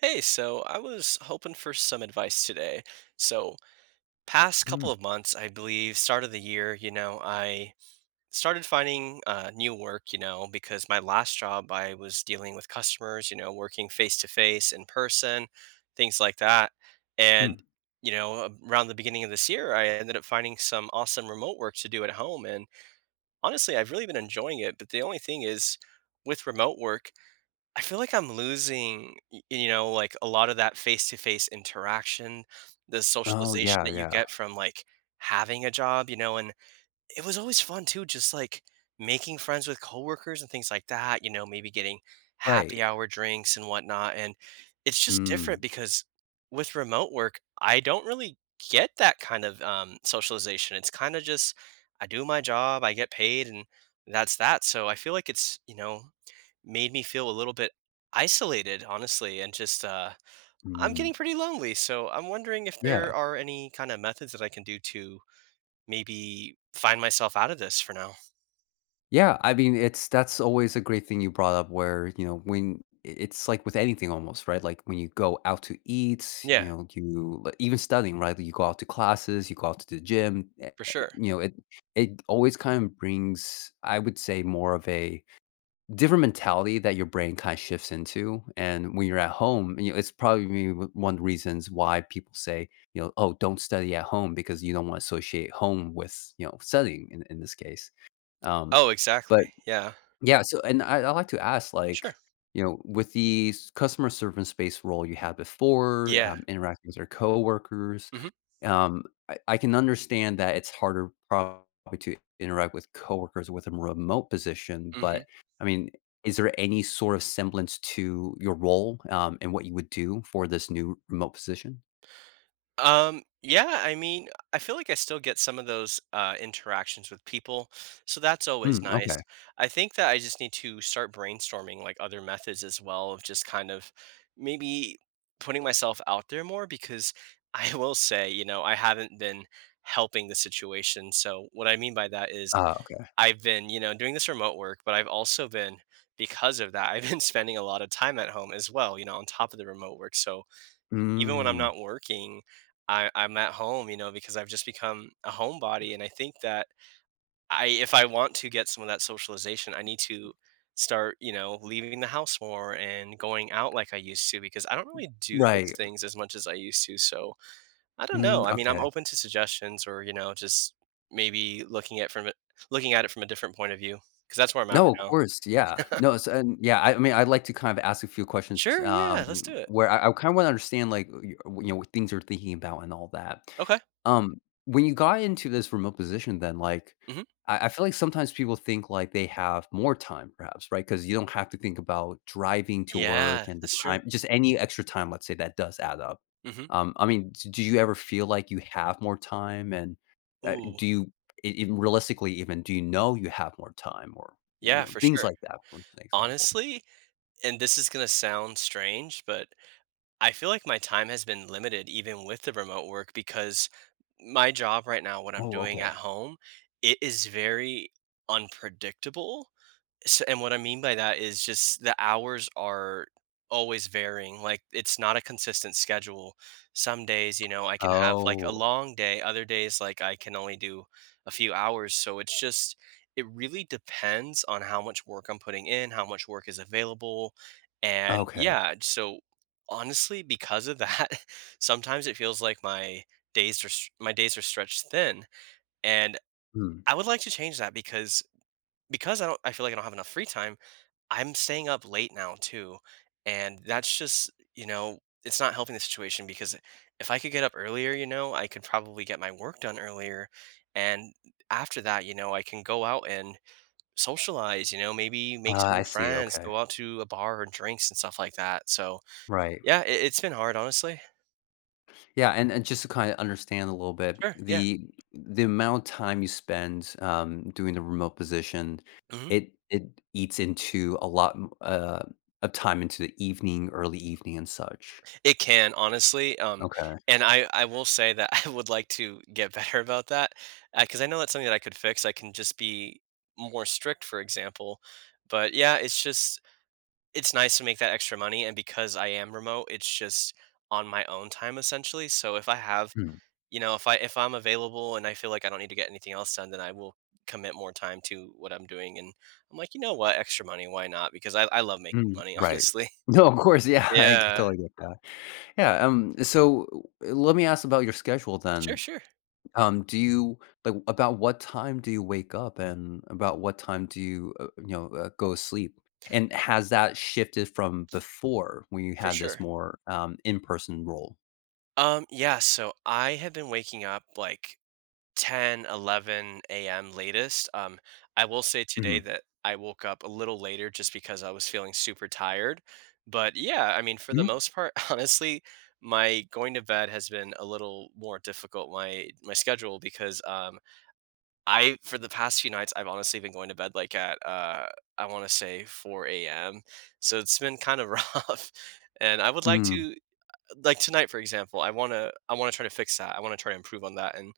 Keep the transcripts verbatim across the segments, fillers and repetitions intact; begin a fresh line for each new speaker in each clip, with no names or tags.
Hey, so I was hoping for some advice today. So, past couple
Mm,
of months, I believe, start of the year, you know, I started finding uh, new work, you know, because my last job, I was dealing with customers, you know, working face to face, in person, things like that.
mm.
And, you know, around the beginning of this year, I ended up finding some awesome remote work to do at home. And honestly, I've really been enjoying it. But the only thing is, with remote work, I feel like I'm losing, y you know, like, a lot of that face-to-face interaction, the
Oh,
socialization
yeah,
that you
yeah.
get from, like, having a job, you know, and it was always fun too, just like making friends with coworkers and things like that, you know, maybe getting
Right.
happy hour drinks and whatnot. And it's just different
Mm,
because with remote work, I don't really get that kind of um, socialization. It's kind of just I do my job, I get paid, and that's that. So I feel like it's, you know, made me feel a little bit isolated, honestly, and just uh, I'm getting
mm.
pretty lonely. So I'm wondering if
Yeah.
there are any kind of methods that I can do to maybe find myself out of this for now.
Yeah, I mean, it's that's always a great thing you brought up where, you know, when I it's like with anything almost, right? Like, when you go out to eat,
Yeah,
you know, you li even studying, right? You go out to classes, you go out to the gym, eh
for
eh,
sure.
you know, it it always kind of brings, I would say, more of a different mentality that your brain kind of shifts into. And when you're at home, you know, it's probably maybe w- one of the reasons why people say, you know, oh, don't study at home because you don't want to associate home with, you know, studying in, in this case. Um,
Oh, exactly.
but
Yeah.
yeah, so and I I like to ask,
Sure.
like, you know, with the s customer service-based role you had before,
Yeah.
um, interacting with your coworkers,
Mhm,
um, I I can understand that it's harder probably to interact with coworkers with a remote position,
mhm.
but, I mean, is there any sort of semblance to your role, um, and what you would do for this new remote position?
Um, yeah, I mean, I feel like I still get some of those, uh, interactions with people, so that's always
Mm,
nice.
okay.
I think that I just need to start brainstorming, like, other methods as well of just kind of maybe putting myself out there more because I will say, you know, I haven't been helping the situation, so what I mean by that is
Ah, okay.
I've been, you know, doing this remote work, but I've also been because of that, I've been spending a lot of time at home as well, you know, on top of the remote work. So even when I'm
Mm.
not working, I, I'm at home, you know, because I've just become a homebody. And I think that I, if I want to get some of that socialization, I need to start, you know, leaving the house more and going out like I used to because I don't really do those
Right.
things as much as I used to. So I don't know.
Mm,
I mean, I'm
okay.
open to suggestions or, you know, just maybe looking at from a looking at it from a different point of view, because that's where I'm at
No, of
right
course, yeah.
now.
No, it's and yeah, I I mean, I'd like to kind of ask a few questions,
Sure, yeah, let's
um,
do it.
where I I kinda wanna understand, like, y you know, what things you're thinking about and all that.
Okay.
Um, when you got into this remote position then, like,
Mhm.
I I feel like sometimes people think, like, they have more time perhaps, right? Because you don't have to think about driving to
Yeah,
work and the
that's true.
time just any extra time, let's say, that does add up.
Mhm.
Um, I mean, d do you ever feel like you have more time? And, uh,
Ooh,
do you e even realistically even, do you know you have more time or,
yeah,
you know,
for
things
sure.
like that was an example?
Honestly, and this is gonna sound strange, but I feel like my time has been limited even with the remote work because my job right now, what I'm
Oh,
doing
okay.
at home, it is very unpredictable. So, and what I mean by that is just the hours are always varying. Like it's not a consistent schedule. Some days, you know, I can have like a
Oh,
long day. Other days, like I can only do a few hours. So it's just, it really depends on how much work I'm putting in, how much work is available. And
okay.
yeah, so honestly, because of that, sometimes it feels like my days are, s- my days are stretched thin. And
Mm.
I would like to change that because because I don't I feel like I don't have enough free time. I'm staying up late now too, and that's just, you know, it's not helping the situation because if I could get up earlier, you know, I could probably get my work done earlier. And after that, you know, I can go out and socialize, you know, maybe make
Ah,
some
I
new
see,
friends,
okay.
go out to a bar or drinks and stuff like that. So,
Right.
yeah, it, it's been hard, honestly.
Yeah, and and just to kind of understand a little bit,
Sure. Yeah.
the the amount of time you spend, um, doing the remote position,
Mhm.
it it eats into a lot, m uh, of time into the evening, early evening and such.
It can, honestly, um,
Okay.
and I I will say that I would like to get better about that, because I know that's something that I could fix, I can just be more strict, for example, but yeah, it's just it's nice to make that extra money, and because I am remote, it's just on my own time, essentially, so if I have
Mm.
you know, if I if I'm available and I feel like I don't need to get anything else done, then I will commit more time to what I'm doing, and I'm like, "You know what? Extra money, why not?" Because I I love making
Mm.
money,
Right.
honestly.
No, of course, yeah, I
Yeah.
totally get that. Yeah, um, so, uh, let me ask about your schedule
Sure,
then.
sure.
Um, do you like about what time do you wake up and about what time do you, uh, you know, uh, go to sleep? And has that shifted from before when you
For
had this
sure.
more um, in-person role?
Um, yeah, so I have been waking up like ten, eleven a m latest. Um, I will say today
Mhm.
that I woke up a little later just because I was feeling super tired. But yeah, I mean, for the
Mhm.
most part, honestly, my going to bed has been a little more difficult, my my schedule, because um I for the past few nights I've honestly been going to bed like at uh I want to say four a m. So it's been kind of rough. And I would like
Mm,
to like tonight, for example, I wanna I wanna try to fix that. I wanna try to improve on that, and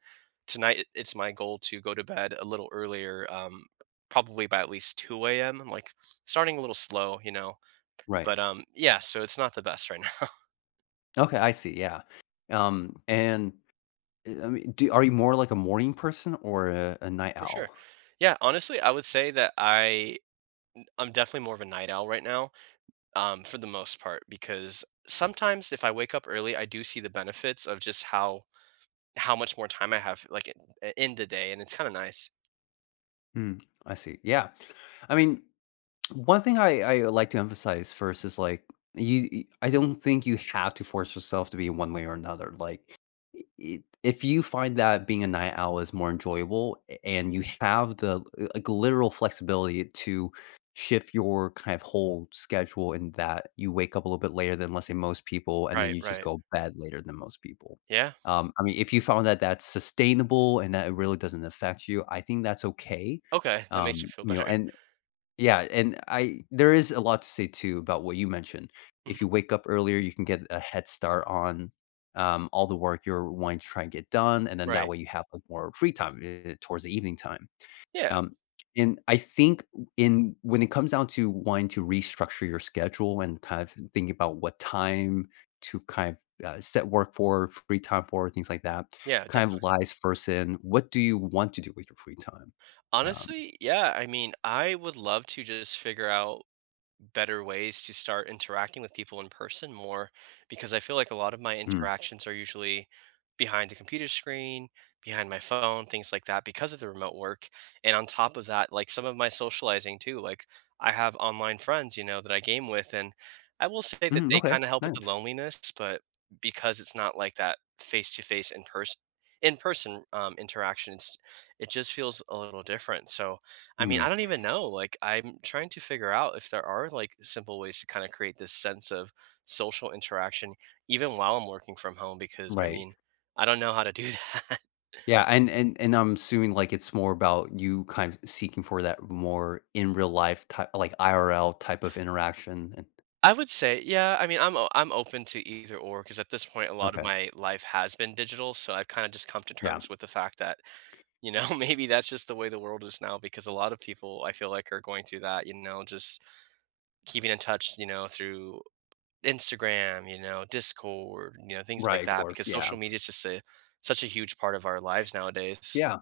tonight it it's my goal to go to bed a little earlier, um, probably by at least two a m. I'm like starting a little slow, you know,
right.
but um, yeah, so it's not the best right now.
Okay, I see. Yeah. Um, and uh, I mean, do, are you more like a morning person or a, a night
For sure.
owl?
Yeah, honestly, I would say that I I'm definitely more of a night owl right now, um, for the most part, because sometimes if I wake up early, I do see the benefits of just how how much more time I have like in, in the day, and it's kind of nice.
Mm, I see. Yeah. I mean, one thing I I like to emphasize first is, like, you y I don't think you have to force yourself to be one way or another, like, I if you find that being a night owl is more enjoyable and you have the, uh, like, literal flexibility to shift your kind of whole schedule in that you wake up a little bit later than, let's say, most people, and then
Right,
you just
right.
go bed later than most people.
Yeah.
Um, I mean, if you found that that's sustainable and that it really doesn't affect you, I think that's okay.
Okay, that makes you
Um,
feel
you
better.
know, and yeah, and I there is a lot to say too about what you mentioned. If
Mhm,
you wake up earlier, you can get a head start on um, all the work you're wanting to try and get done, and then that
right.
way you have like more free time eh, towards the evening time.
Yeah,
Um, and I think in when it comes down to wanting to restructure your schedule and kind of thinking about what time to kind of uh, set work for, free time for, things like that,
yeah,
kind of
definitely.
lies first in what do you want to do with your free time? Um,
Honestly, yeah, I mean, I would love to just figure out better ways to start interacting with people in person more because I feel like a lot of my
mm.
interactions are usually behind the computer screen, behind my phone, things like that because of the remote work. And on top of that, like some of my socializing too, like I have online friends, you know, that I game with and I will say that
Mm,
they
okay,
kind of help with the
nice.
loneliness, but because it's not like that face to face in person in person um, interaction, it's, it just feels a little different. So I mean,
Mm,
I don't even know. Like, I'm trying to figure out if there are like simple ways to kind of create this sense of social interaction, even while I'm working from home, because I
right.
mean, I don't know how to do that.
Yeah, and and and I'm assuming, like, it's more about you kind of seeking for that more in real life type like, I R L type of interaction and
I would say, yeah, I mean, I'm o- I'm open to either or because at this point, a lot of
okay.
my life has been digital, so I've kind of just come to
Yeah.
terms with the fact that you know maybe that's just the way the world is now. Because a lot of people, I feel like, are going through that. You know, just keeping in touch, you know, through Instagram, you know, Discord, you know, things like
Right, of
that
course,
because
yeah.
social media is just a such a huge part of our lives nowadays.
Yeah.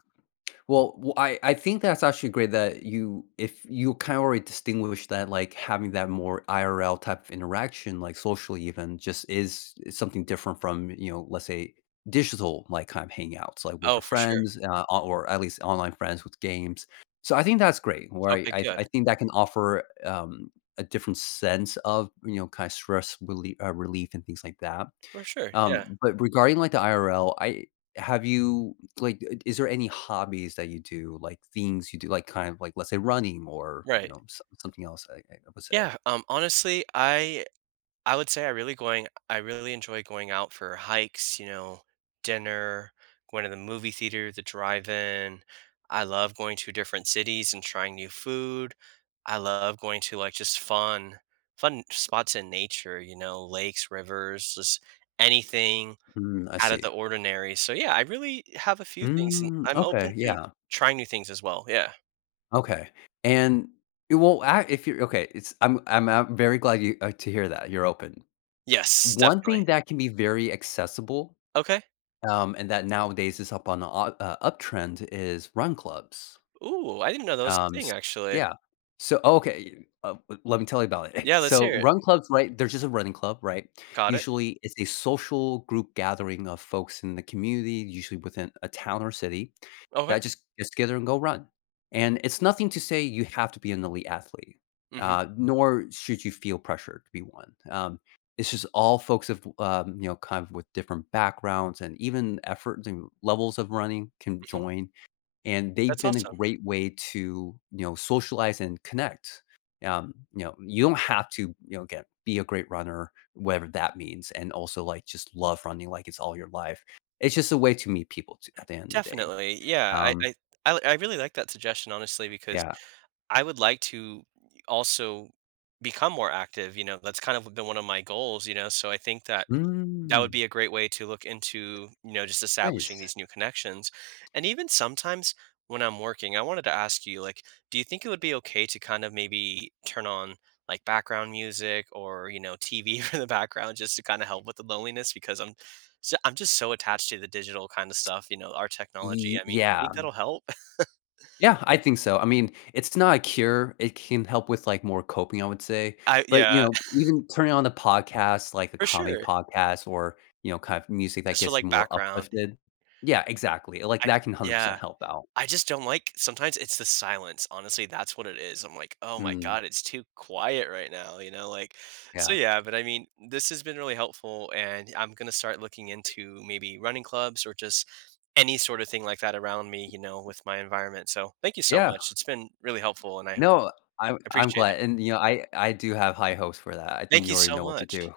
Well, w I I think that's actually great that you if you kind of already distinguish that, like, having that more I R L type of interaction, like, socially even, just is is something different from, you know, let's say, digital, like, kind of hangouts, like, with
Oh,
your
for sure.
friends, uh, o or at least online friends with games. So I think that's great. Where I
Okay,
I I
good.
think that can offer, um, a different sense of, you know, kind of stress relief uh, relief and things like that.
For sure, yeah,
Um, but regarding, like, the I R L, I have you like, I is there any hobbies that you do, like, things you do, like, kind of like, let's say, running or, you
right.
know, some something else, I I would say.
Yeah, um, honestly, I I would say I really going I really enjoy going out for hikes, you know, dinner, going to the movie theater, the drive-in. I love going to different cities and trying new food. I love going to like just fun fun spots in nature, you know, lakes, rivers, just anything
Mm, I
out of the
see.
ordinary. So yeah, I really have a few things and
Mm,
I'm open
okay,
to
yeah,
trying new things as well. Yeah.
okay, and it will a if you're okay, it's I'm I'm I very glad you uh, to hear that you're open.
Yes,
One
definitely.
thing that can be very accessible,
Okay.
um, and that nowadays is up on a o a uptrend is run clubs.
Ooh, I didn't know that was a
Um,
thing
s
actually.
Yeah. So okay, uh, w- let me tell you about it.
Yeah, let's
So
hear it.
run clubs, right, there's just a running club, right?
Got it.
Usually, it's a social group gathering of folks in the community, usually within a town or city,
Okay.
that just gets together and go run. And it's nothing to say you have to be an elite athlete,
Mhm,
uh, nor should you feel pressure to be one. Um, it's just all folks of, um, you know, kind of with different backgrounds and even efforts and levels of running can
mhm.
join, and they've
That's
been a
awesome.
great way to, you know, socialize and connect. Um you know, you don't have to, you know, get be a great runner, whatever that means, and also like just love running like it's all your life. It's just a way to meet people t- at the end of the day.
Definitely, yeah, I
um
I I I really like that suggestion, honestly, because
yeah.
I would like to also become more active, you know, that's kind of been one of my goals, you know, so I think that that would
Mm,
be a great way to look into, you know, just establishing
nice.
these new connections. And even sometimes when I'm working, I wanted to ask you, like, do you think it would be okay to kind of maybe turn on like background music or, you know, T V for the background just to kind of help with the loneliness? Because I'm so, I'm just so attached to the digital kind of stuff, you know, our technology.
Ye-
I mean, you
yeah.
think that'll help?
Yeah, I think so. I mean, it's not a cure. It can help with like more coping, I would say.
I yeah,
But you know, even turning on the podcast, like a
for
comedy
sure.
podcast, or you know, kind of music that
Just for
gets you
like
more
background.
uplifted. Yeah, exactly. Like
I
that can one hundred percent
yeah.
help out.
I just don't like sometimes it's the silence, honestly, that's what it is. I'm like, "Oh my
Mm,
god, it's too quiet right now," you know, like so
yeah,
yeah, but I mean, this has been really helpful, and I'm gonna start looking into maybe running clubs or just any sort of thing like that around me, you know, with my environment, so thank you so
yeah.
much, it's been really helpful, and I
No, I'm I'm
appreciate it.
glad, and you know, I I do have high hopes for that. I think
Thank
you
you
already
so
know what to
much.
do.